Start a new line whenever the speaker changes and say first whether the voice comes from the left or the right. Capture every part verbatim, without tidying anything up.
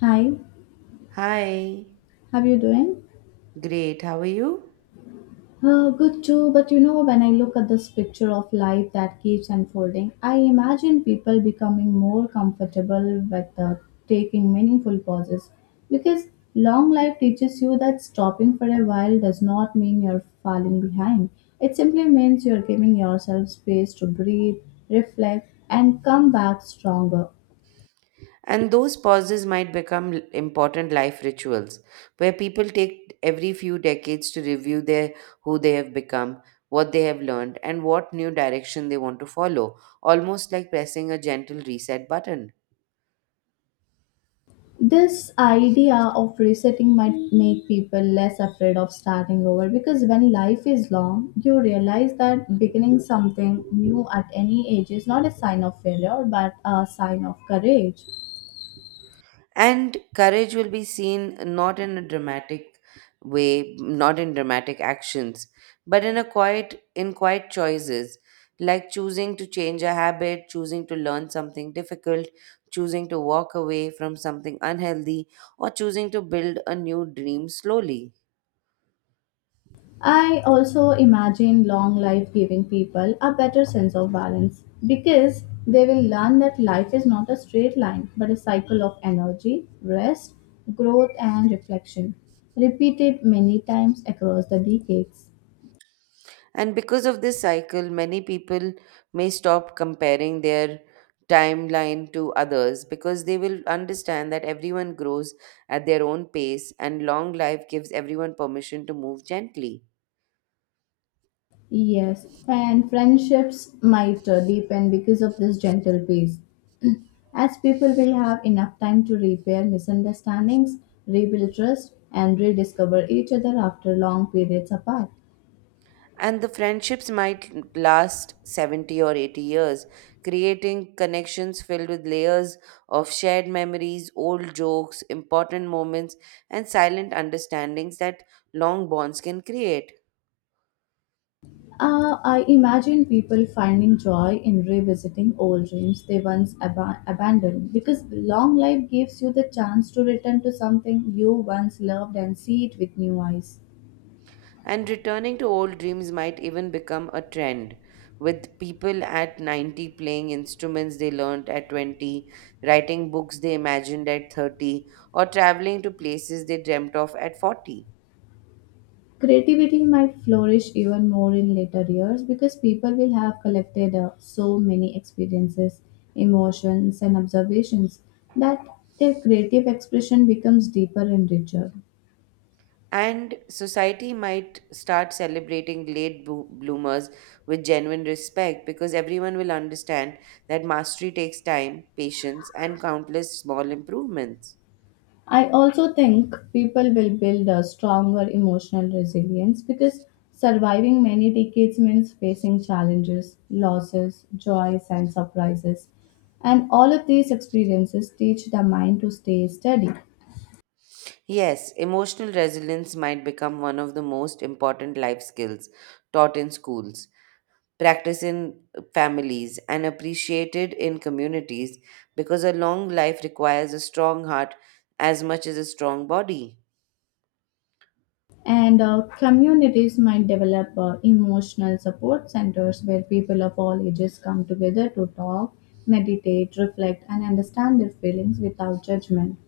left: Hi,
right: Hi,
left: how you doing?
right: great, how are you?
left: Uh, good too, but you know, when I look at this picture of life that keeps unfolding, I imagine people becoming more comfortable with uh, taking meaningful pauses because long life teaches you that stopping for a while does not mean you're falling behind. It simply means you're giving yourself space to breathe, reflect, and come back stronger.
right: And those pauses might become l- important life rituals where people take every few decades to review their who they have become, what they have learned, and what new direction they want to follow, almost like pressing a gentle reset button.
left: This idea of resetting might make people less afraid of starting over, because when life is long you realize that beginning something new at any age is not a sign of failure but a sign of courage.
right: And courage will be seen not in a dramatic way not in dramatic actions but in a quiet in quiet choices, like choosing to change a habit, choosing to learn something difficult, choosing to walk away from something unhealthy, or choosing to build a new dream slowly.
left: I also imagine long life giving people a better sense of balance, because they will learn that life is not a straight line but a cycle of energy, rest, growth, and reflection, repeated many times across the decades.
right: And because of this cycle, many people may stop comparing their timeline to others because they will understand that everyone grows at their own pace and long life gives everyone permission to move gently.
left: Yes, and friendships might uh, deepen because of this gentle pace, as people will have enough time to repair misunderstandings, rebuild trust, and rediscover each other after long periods apart.
right: And the friendships might last seventy or eighty years, creating connections filled with layers of shared memories, old jokes, important moments, and silent understandings that long bonds can create.
left: Uh, I imagine people finding joy in revisiting old dreams they once aba- abandoned, because long life gives you the chance to return to something you once loved and see it with new eyes.
right: And returning to old dreams might even become a trend, with people at ninety playing instruments they learned at twenty, writing books they imagined at thirty, or traveling to places they dreamt of at forty.
left: Creativity might flourish even more in later years because people will have collected uh, so many experiences, emotions, and observations that their creative expression becomes deeper and richer.
right: And society might start celebrating late bo- bloomers with genuine respect because everyone will understand that mastery takes time, patience, and countless small improvements.
left: I also think people will build a stronger emotional resilience because surviving many decades means facing challenges, losses, joys, and surprises. And all of these experiences teach the mind to stay steady.
right: Yes, emotional resilience might become one of the most important life skills taught in schools, practiced in families, and appreciated in communities because a long life requires a strong heart as much as a strong body.
left: And uh, communities might develop uh, emotional support centers where people of all ages come together to talk, meditate, reflect, and understand their feelings without judgment.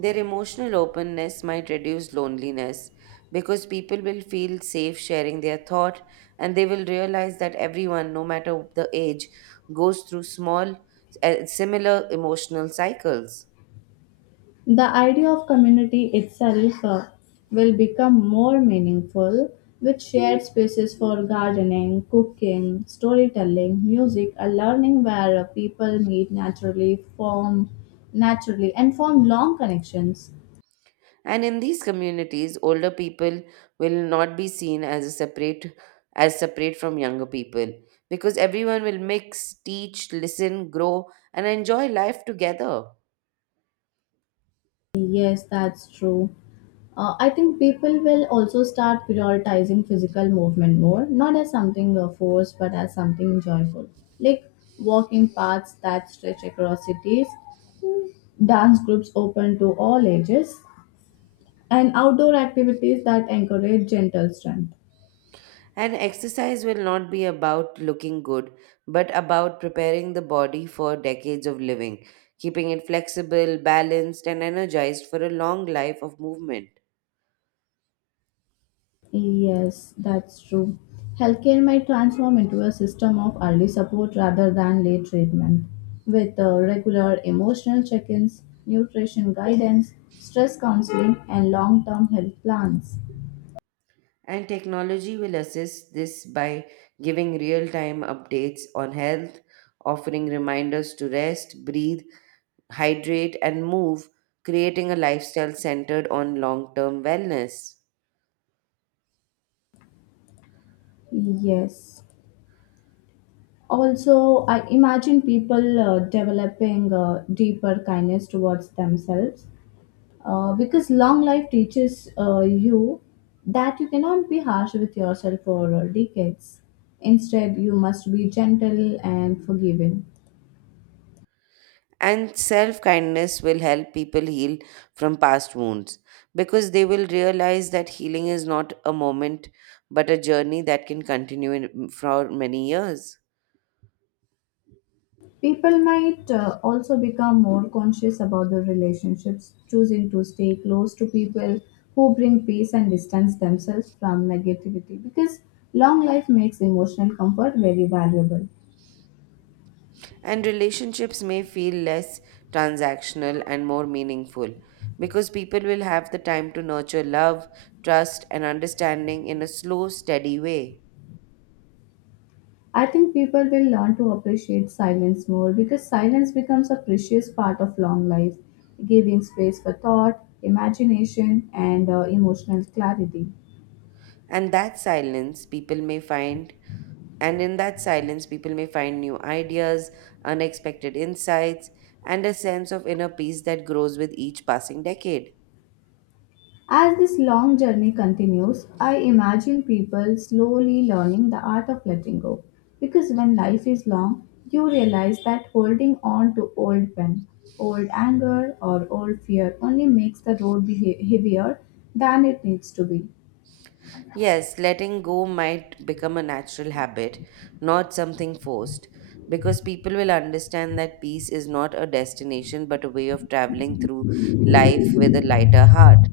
right: Their emotional openness might reduce loneliness because people will feel safe sharing their thought and they will realize that everyone, no matter the age, goes through small, eh, similar emotional cycles.
left: The idea of community itself uh, will become more meaningful, with shared spaces for gardening, cooking, storytelling, music, and learning, where uh, people meet naturally, form naturally, and form long connections.
right: And in these communities, older people will not be seen as a separate as separate from younger people because everyone will mix, teach, listen, grow, and enjoy life together.
left: Yes, that's true. Uh, I think people will also start prioritizing physical movement more, not as something uh, forced, but as something joyful. Like walking paths that stretch across cities, dance groups open to all ages, and outdoor activities that encourage gentle strength.
right: And exercise will not be about looking good, but about preparing the body for decades of living, keeping it flexible, balanced, and energized for a long life of movement.
left: Yes, that's true. Healthcare might transform into a system of early support rather than late treatment, with uh, regular emotional check ins, nutrition guidance, stress counseling, and long term health plans.
right: And technology will assist this by giving real time updates on health, offering reminders to rest, breathe, hydrate, and move, creating a lifestyle centered on long term wellness.
left: Yes. Also, I imagine people uh, developing uh, deeper kindness towards themselves, Uh, because long life teaches uh, you that you cannot be harsh with yourself for uh, decades. Instead, you must be gentle and forgiving.
right: And self kindness will help people heal from past wounds because they will realize that healing is not a moment but a journey that can continue in, for many years.
left: People might uh, also become more conscious about their relationships, choosing to stay close to people who bring peace and distance themselves from negativity, because long life makes emotional comfort very valuable.
right: And relationships may feel less transactional and more meaningful because people will have the time to nurture love, trust, and understanding in a slow, steady way.
left: I think people will learn to appreciate silence more, because silence becomes a precious part of long life, giving space for thought, imagination, and uh, emotional clarity.
right: And that silence, people may find, and in that silence, people may find new ideas, unexpected insights, and a sense of inner peace that grows with each passing decade.
left: As this long journey continues, I imagine people slowly learning the art of letting go, because when life is long, you realize that holding on to old pain, old anger, or old fear only makes the road be he- heavier than it needs to be.
right: Yes, letting go might become a natural habit, not something forced, because people will understand that peace is not a destination but a way of traveling through life with a lighter heart.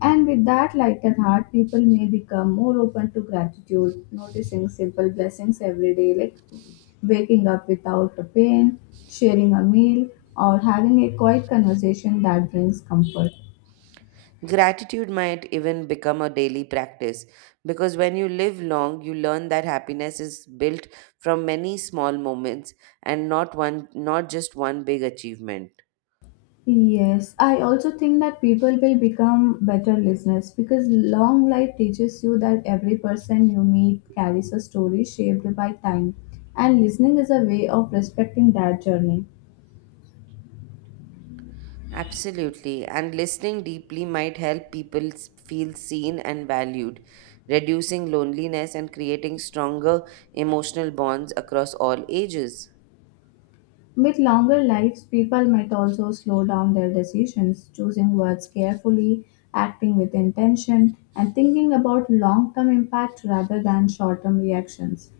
left: And with that lighter heart, people may become more open to gratitude, noticing simple blessings every day, like waking up without a pain, sharing a meal, or having a quiet conversation that brings comfort.
right: Gratitude might even become a daily practice, because when you live long, you learn that happiness is built from many small moments and not one not just one big achievement.
left: Yes, I also think that people will become better listeners, because long life teaches you that every person you meet carries a story shaped by time, and listening is a way of respecting that journey.
right: Absolutely. And listening deeply might help people s- feel seen and valued, reducing loneliness and creating stronger emotional bonds across all ages.
left: With longer lives, people might also slow down their decisions, choosing words carefully, acting with intention, and thinking about long term impact rather than short term reactions.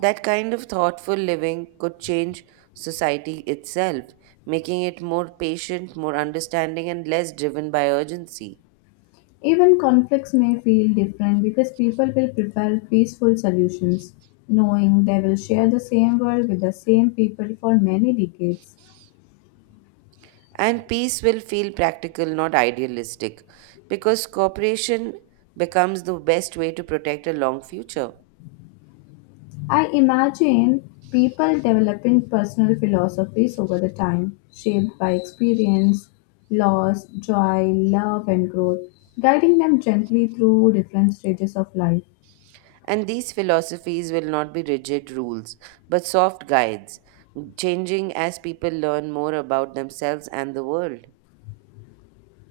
right: That kind of thoughtful living could change society itself, making it more patient, more understanding, and less driven by urgency.
left: Even conflicts may feel different because people will prefer peaceful solutions, knowing they will share the same world with the same people for many decades.
right: And peace will feel practical, not idealistic, because cooperation becomes the best way to protect a long future.
left: I imagine people developing personal philosophies over the time, shaped by experience, loss, joy, love, and growth, guiding them gently through different stages of life.
right: And these philosophies will not be rigid rules, but soft guides, changing as people learn more about themselves and the world.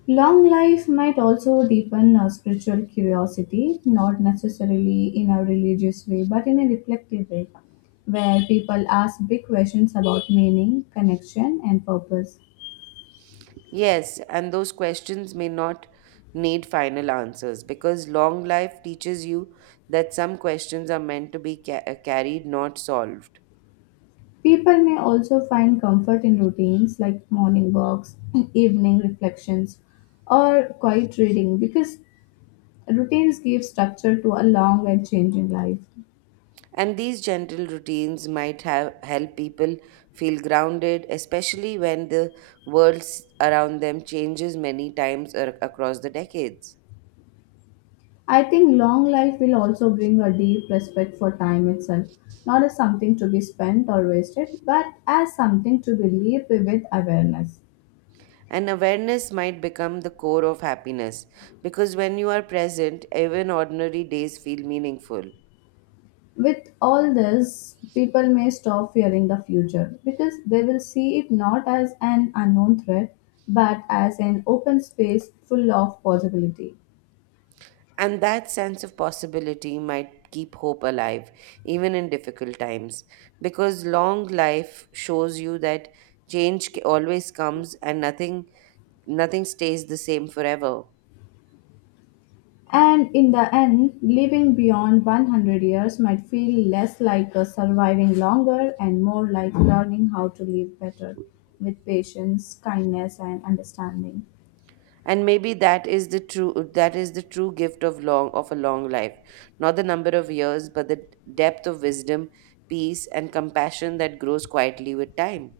left: Long life might also deepen our spiritual curiosity, not necessarily in a religious way, but in a reflective way, where people ask big questions about meaning, connection, and purpose.
right: Yes, and those questions may not need final answers because long life teaches you that some questions are meant to be ca- uh, carried, not solved.
left: People may also find comfort in routines like morning walks, evening reflections, or quiet reading, because routines give structure to a long and changing life.
right: And these gentle routines might have, help people feel grounded, especially when the world s- around them changes many times ar- across the decades.
left: I think long life will also bring a deep respect for time itself, not as something to be spent or wasted, but as something to be lived with awareness.
right: And awareness might become the core of happiness because when you are present, even ordinary days feel meaningful.
left: With all this, people may stop fearing the future because they will see it not as an unknown threat but as an open space full of possibility.
right: And that sense of possibility might keep hope alive, even in difficult times, because long life shows you that change ca- always comes and nothing nothing stays the same forever.
left: And in the end, living beyond one hundred years might feel less like a surviving longer and more like learning how to live better, with patience, kindness, and understanding.
right: And maybe that is the true that is the true gift of long of a long life, not the number of years, but the depth of wisdom, peace, and compassion that grows quietly with time.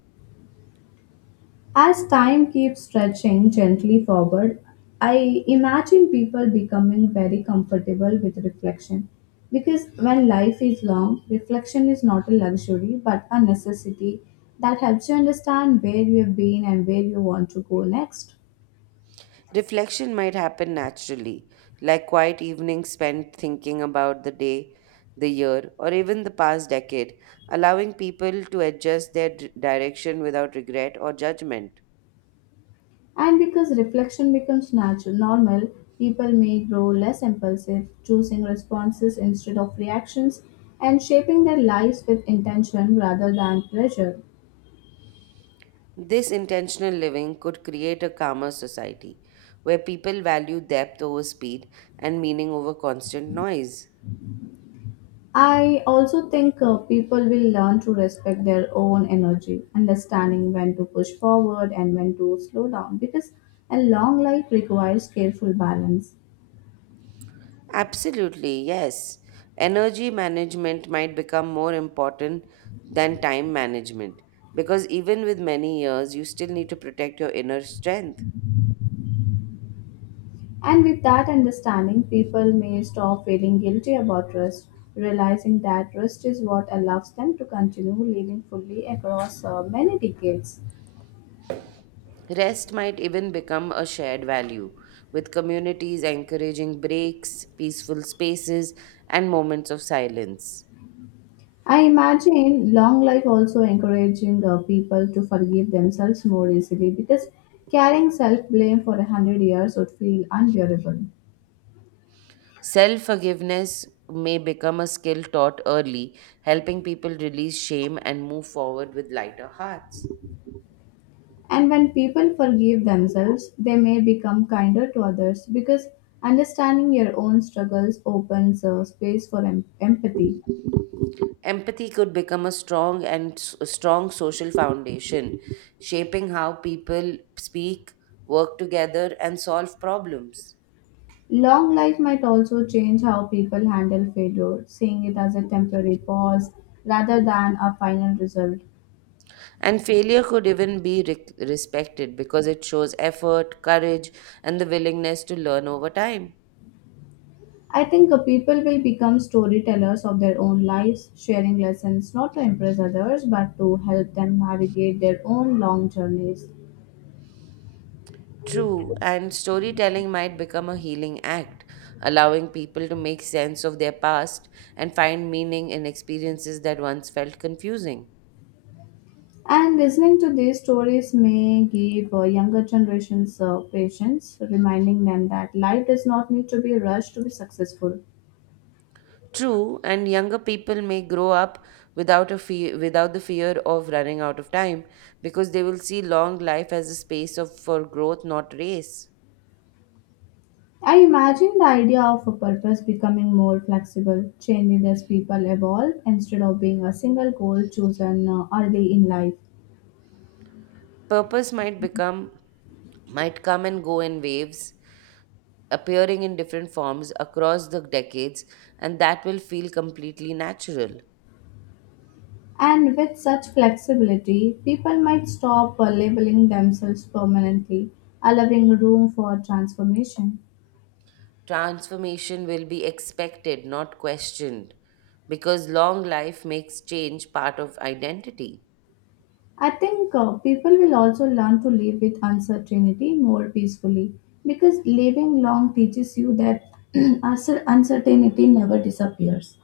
left: As time keeps stretching gently forward, I imagine people becoming very comfortable with reflection, because when life is long, reflection is not a luxury but a necessity that helps you understand where you have been and where you want to go next.
right: Reflection might happen naturally, like quiet evenings spent thinking about the day, the year, or even the past decade, allowing people to adjust their d- direction without regret or judgment.
left: And because reflection becomes natural, normal, people may grow less impulsive, choosing responses instead of reactions, and shaping their lives with intention rather than pressure.
right: This intentional living could create a calmer society where people value depth over speed and meaning over constant noise.
left: I also think uh, people will learn to respect their own energy, understanding when to push forward and when to slow down, because a long life requires careful balance.
right: Absolutely, yes. Energy management might become more important than time management because even with many years, you still need to protect your inner strength.
left: And with that understanding, people may stop feeling guilty about rest, realizing that rest is what allows them to continue living fully across uh, many decades.
right: Rest might even become a shared value, with communities encouraging breaks, peaceful spaces, and moments of silence.
left: I imagine long life also encouraging uh, people to forgive themselves more easily, because carrying self blame for a hundred years would feel unbearable.
right: Self forgiveness may become a skill taught early, helping people release shame and move forward with lighter hearts.
left: And when people forgive themselves, they may become kinder to others, because understanding your own struggles opens a space for em- empathy.
right: Empathy could become a strong and s- a strong social foundation, shaping how people speak, work together, and solve problems.
left: Long life might also change how people handle failure, seeing it as a temporary pause rather than a final result.
right: And failure could even be re- respected because it shows effort, courage, and the willingness to learn over time.
left: I think uh, people will become storytellers of their own lives, sharing lessons not to impress others but to help them navigate their own long journeys.
right: True, and storytelling might become a healing act, allowing people to make sense of their past and find meaning in experiences that once felt confusing.
left: And listening to these stories may give uh, younger generations uh, patience, reminding them that life does not need to be rushed to be successful.
right: True, and younger people may grow up without a fear, without the fear of running out of time because they will see long life as a space of for growth, not race.
left: I imagine the idea of a purpose becoming more flexible, changing as people evolve instead of being a single goal chosen uh, early in life.
right: Purpose might become might come and go in waves, appearing in different forms across the decades, and that will feel completely natural.
left: And with such flexibility, people might stop uh, labeling themselves permanently, allowing room for transformation.
right: Transformation will be expected, not questioned, because long life makes change part of identity.
left: I think uh, people will also learn to live with uncertainty more peacefully, because living long teaches you that uncer- uncertainty never disappears,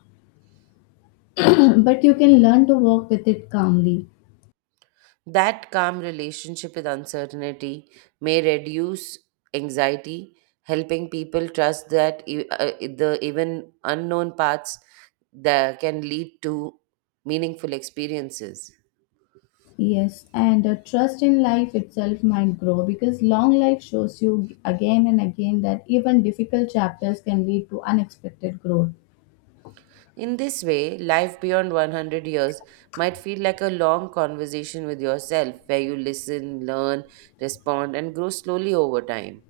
left: but you can learn to walk with it calmly.
right: That calm relationship with uncertainty may reduce anxiety, helping people trust that e- uh, the even unknown paths that can lead to meaningful experiences.
left: Yes, and uh, trust in life itself might grow, because long life shows you g- again and again that even difficult chapters can lead to unexpected growth.
right: In this way, life beyond one hundred years might feel like a long conversation with yourself where you listen, learn, respond, and grow slowly over time.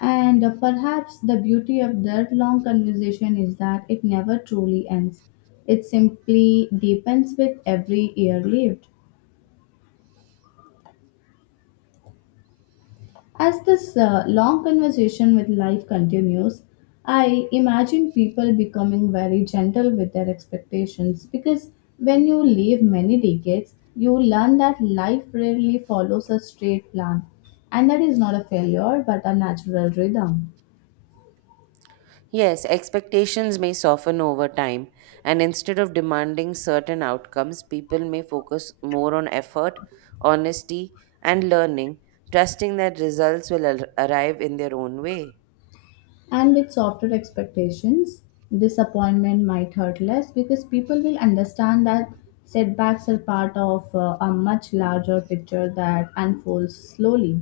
left: And uh, perhaps the beauty of that long conversation is that it never truly ends, it simply deepens with every year lived. As this uh, long conversation with life continues, I imagine people becoming very gentle with their expectations, because when you live many decades, you learn that life rarely follows a straight plan, and that is not a failure but a natural rhythm.
right: Yes, expectations may soften over time, and instead of demanding certain outcomes, people may focus more on effort, honesty, and learning, trusting that results will ar- arrive in their own way.
left: And with softer expectations, disappointment might hurt less, because people will understand that setbacks are part of uh, a much larger picture that unfolds slowly.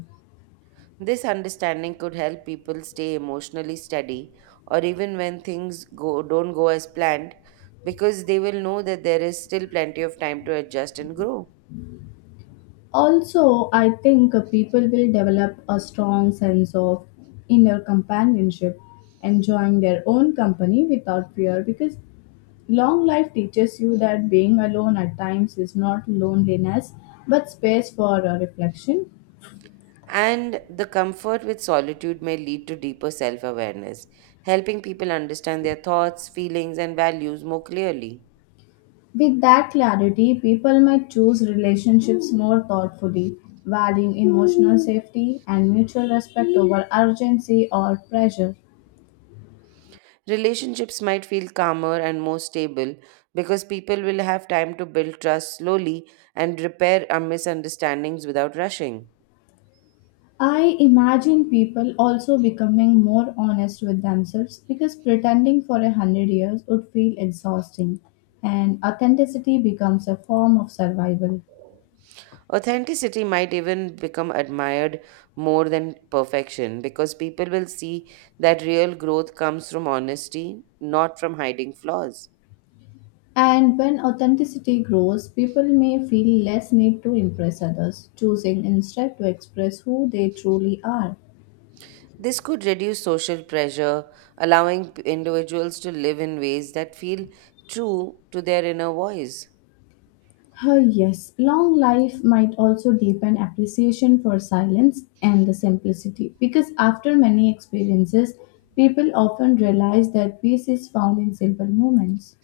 right: This understanding could help people stay emotionally steady or even when things go, don't go as planned because they will know that there is still plenty of time to adjust and grow.
left: Also, I think uh, people will develop a strong sense of inner companionship, enjoying their own company without fear, because long life teaches you that being alone at times is not loneliness but space for uh, reflection.
right: And the comfort with solitude may lead to deeper self awareness, helping people understand their thoughts, feelings, and values more clearly.
left: With that clarity, people might choose relationships more thoughtfully, valuing emotional safety and mutual respect over urgency or pressure.
right: Relationships might feel calmer and more stable because people will have time to build trust slowly and repair our misunderstandings without rushing.
left: I imagine people also becoming more honest with themselves, because pretending for a hundred years would feel exhausting, and authenticity becomes a form of survival.
right: Authenticity might even become admired more than perfection because people will see that real growth comes from honesty, not from hiding flaws.
left: And when authenticity grows, people may feel less need to impress others, choosing instead to express who they truly are.
right: This could reduce social pressure, allowing p- individuals to live in ways that feel true to their inner voice.
left: Ah, yes, long life might also deepen appreciation for silence and the simplicity, because after many experiences, people often realize that peace is found in simple moments.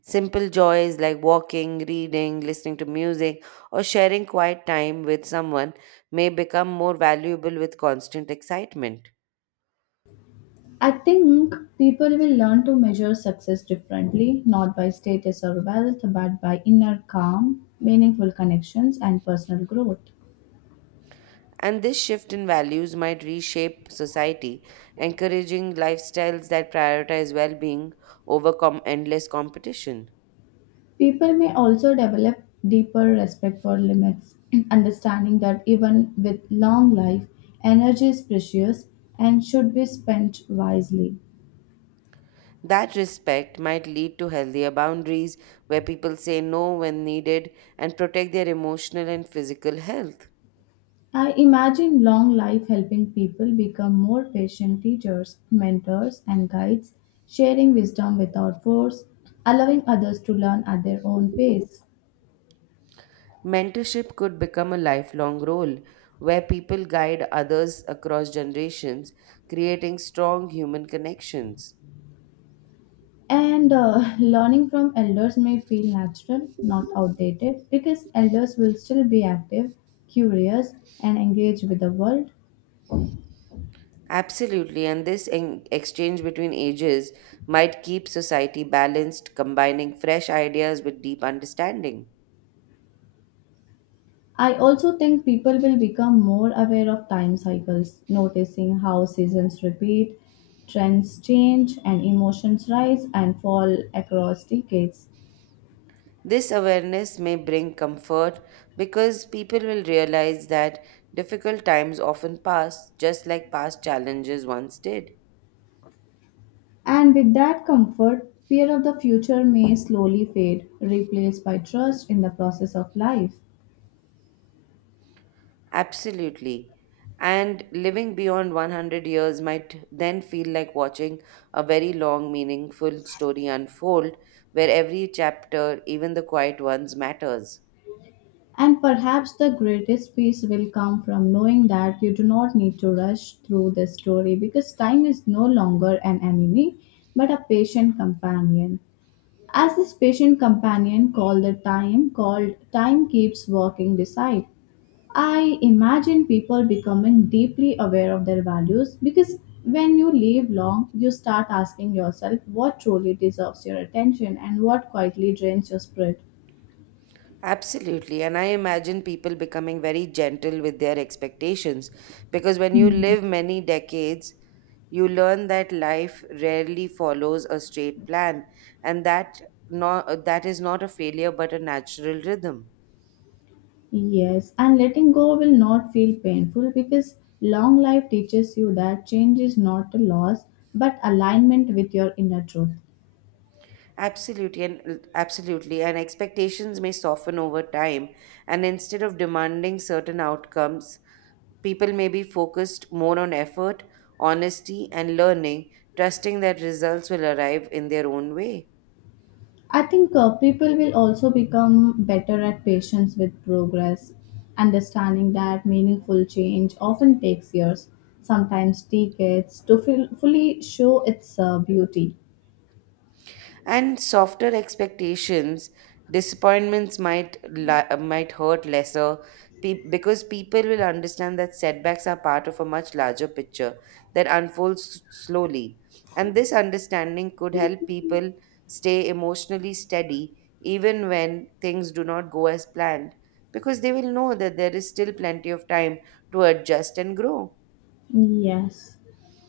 right: Simple joys like walking, reading, listening to music, or sharing quiet time with someone may become more valuable with constant excitement.
left: I think people will learn to measure success differently, not by status or wealth, but by inner calm, meaningful connections, and personal growth.
right: And this shift in values might reshape society, encouraging lifestyles that prioritize well being over com- endless competition.
left: People may also develop deeper respect for limits, understanding that even with long life, energy is precious and should be spent wisely.
right: That respect might lead to healthier boundaries where people say no when needed and protect their emotional and physical health.
left: I imagine long life helping people become more patient teachers, mentors, and guides, sharing wisdom without force, allowing others to learn at their own pace.
right: Mentorship could become a lifelong role where people guide others across generations, creating strong human connections.
left: And uh, learning from elders may feel natural, not outdated, because elders will still be active, curious, and engaged with the world.
right: Absolutely, and this en- exchange between ages might keep society balanced, combining fresh ideas with deep understanding.
left: I also think people will become more aware of time cycles, noticing how seasons repeat, trends change, and emotions rise and fall across decades.
right: This awareness may bring comfort because people will realize that difficult times often pass just like past challenges once did.
left: And with that comfort, fear of the future may slowly fade, replaced by trust in the process of life.
right: Absolutely. And living beyond one hundred years might then feel like watching a very long, meaningful story unfold where every chapter, even the quiet ones, matters.
left: And perhaps the greatest peace will come from knowing that you do not need to rush through this story because time is no longer an enemy but a patient companion. As this patient companion called the time, called Time Keeps Walking Beside, I imagine people becoming deeply aware of their values because when you live long, you start asking yourself what truly deserves your attention and what quietly drains your spirit.
right: Absolutely. And I imagine people becoming very gentle with their expectations because when you live many decades, you learn that life rarely follows a straight plan and that no, that is not a failure but a natural rhythm.
left: Yes, and letting go will not feel painful because long life teaches you that change is not a loss but alignment with your inner truth.
right: Absolutely and absolutely and expectations may soften over time, and instead of demanding certain outcomes, people may be focused more on effort, honesty, and learning, trusting that results will arrive in their own way.
left: I think uh, people will also become better at patience with progress, understanding that meaningful change often takes years, sometimes decades, to feel, fully show its uh, beauty.
right: And softer expectations, disappointments might li- might hurt lesser pe- because people will understand that setbacks are part of a much larger picture that unfolds s- slowly. And this understanding could help people stay emotionally steady even when things do not go as planned because they will know that there is still plenty of time to adjust and grow.
left: Yes.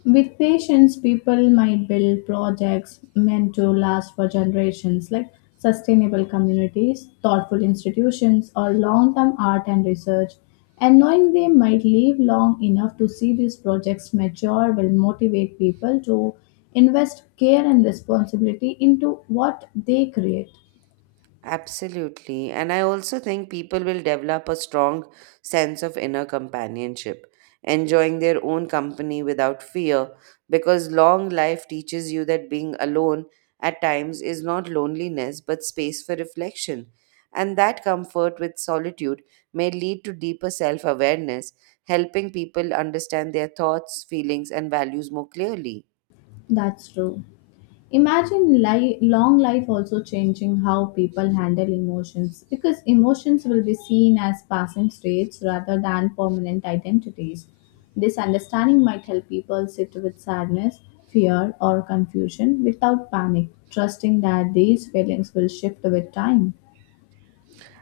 left: With patience, people might build projects meant to last for generations, like sustainable communities, thoughtful institutions, or long term art and research. And knowing they might live long enough to see these projects mature will motivate people to invest care and responsibility into what they create.
right: Absolutely. And I also think people will develop a strong sense of inner companionship, enjoying their own company without fear, because long life teaches you that being alone at times is not loneliness but space for reflection. And that comfort with solitude may lead to deeper self awareness, helping people understand their thoughts, feelings, and values more clearly.
left: That's true. Imagine li- long life also changing how people handle emotions because emotions will be seen as passing states rather than permanent identities. This understanding might help people sit with sadness, fear, or confusion without panic, trusting that these feelings will shift with time.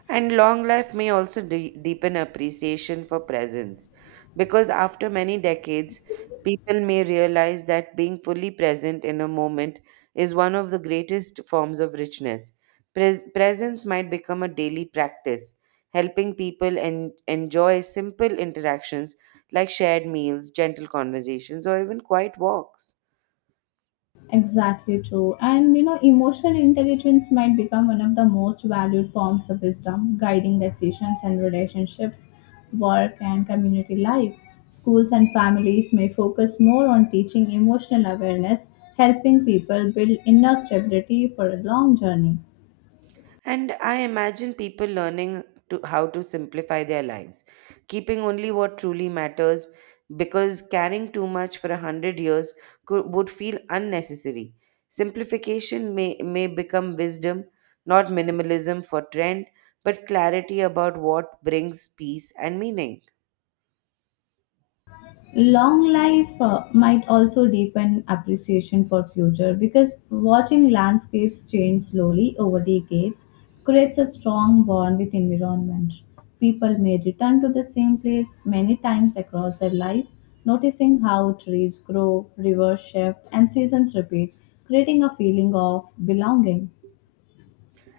right: And long life may also de- deepen appreciation for presence because after many decades, people may realize that being fully present in a moment is one of the greatest forms of richness. Pres- presence might become a daily practice, helping people en- enjoy simple interactions like shared meals, gentle conversations, or even quiet walks.
left: Exactly true. And you know, emotional intelligence might become one of the most valued forms of wisdom, guiding decisions and relationships, work and community life. Schools and families may focus more on teaching emotional awareness, helping people build inner stability for a long journey.
right: And I imagine people learning to how to simplify their lives, keeping only what truly matters, because carrying too much for a hundred years could, would feel unnecessary. Simplification may, may become wisdom, not minimalism for trend, but clarity about what brings peace and meaning.
left: Long life uh, might also deepen appreciation for future because watching landscapes change slowly over decades creates a strong bond with environment. People may return to the same place many times across their life, noticing how trees grow, rivers shift, and seasons repeat, creating a feeling of belonging.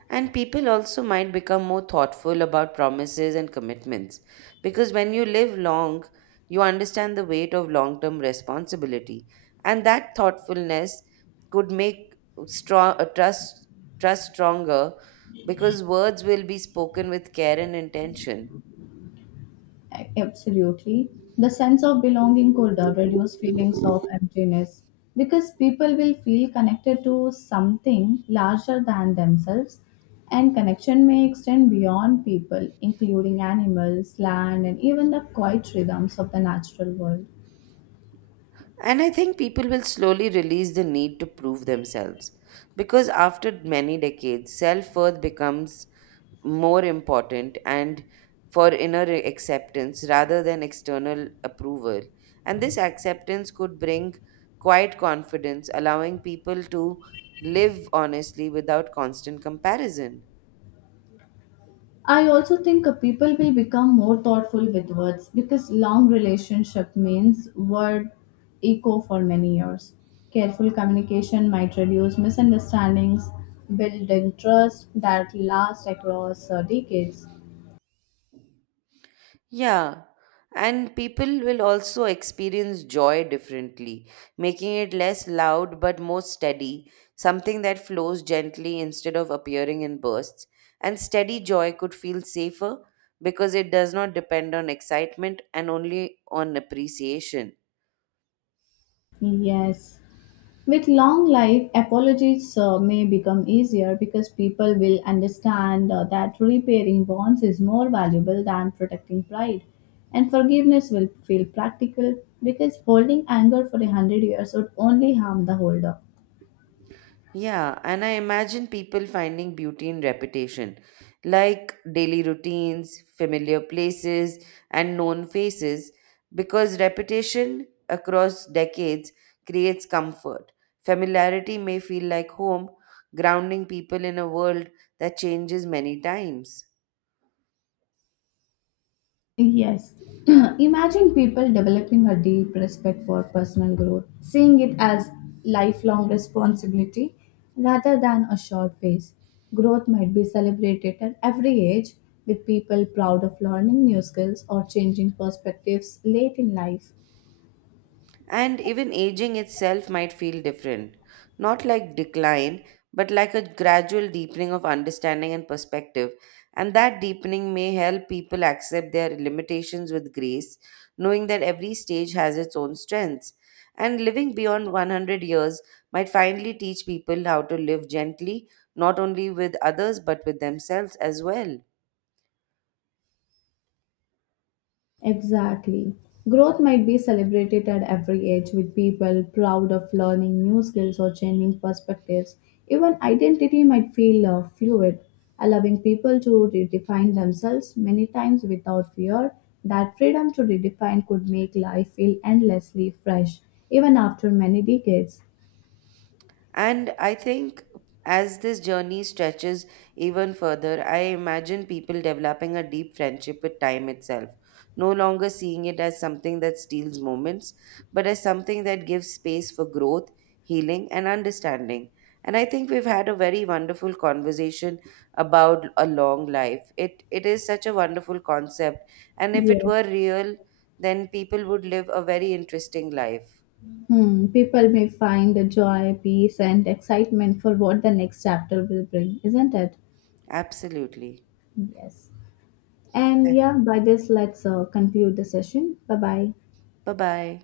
right: And people also might become more thoughtful about promises and commitments because when you live long, you understand the weight of long term responsibility. And that thoughtfulness could make strong, uh, trust, trust stronger because words will be spoken with care and intention.
left: A- Absolutely. The sense of belonging could uh, reduce feelings of emptiness because people will feel connected to something larger than themselves, and connection may extend beyond people, including animals, land, and even the quiet rhythms of the natural world.
right: And I think people will slowly release the need to prove themselves because after many decades, self worth becomes more important and for inner acceptance rather than external approval. And this acceptance could bring quiet confidence, allowing people to live honestly without constant comparison.
left: I also think uh, people will become more thoughtful with words because long relationship means word echo for many years. Careful communication might reduce misunderstandings, building trust that lasts across uh, decades.
right: Yeah, and people will also experience joy differently, making it less loud but more steady, something that flows gently instead of appearing in bursts. And steady joy could feel safer because it does not depend on excitement and only on appreciation.
left: Yes. With long life, apologies uh, may become easier because people will understand uh, that repairing bonds is more valuable than protecting pride. And forgiveness will feel practical because holding anger for a hundred years would only harm the holder.
right: Yeah, and I imagine people finding beauty in repetition, like daily routines, familiar places, and known faces, because repetition across decades creates comfort. Familiarity may feel like home, grounding people in a world that changes many times.
left: Yes. Imagine people developing a deep respect for personal growth, seeing it as lifelong responsibility rather than a short phase. Growth might be celebrated at every age, with people proud of learning new skills or changing perspectives late in life.
right: And even aging itself might feel different, not like decline, but like a gradual deepening of understanding and perspective. And that deepening may help people accept their limitations with grace, knowing that every stage has its own strengths. And living beyond one hundred years might finally teach people how to live gently, not only with others, but with themselves as well.
left: Exactly. Growth might be celebrated at every age, with people proud of learning new skills or changing perspectives. Even identity might feel uh, fluid, allowing people to redefine themselves many times without fear. That freedom to redefine could make life feel endlessly fresh, even after many decades.
right: And I think as this journey stretches even further, I imagine people developing a deep friendship with time itself, no longer seeing it as something that steals moments, but as something that gives space for growth, healing, and understanding. And I think we've had a very wonderful conversation about a long life. It it is such a wonderful concept, and if it
left: Yes.
right: were real, then people would live a very interesting life.
left: Hmm. People may find the joy, peace, and excitement for what the next chapter will bring, isn't it?
right: Absolutely.
left: Yes. And yeah, by this, let's uh, conclude the session. Bye bye.
right: Bye bye.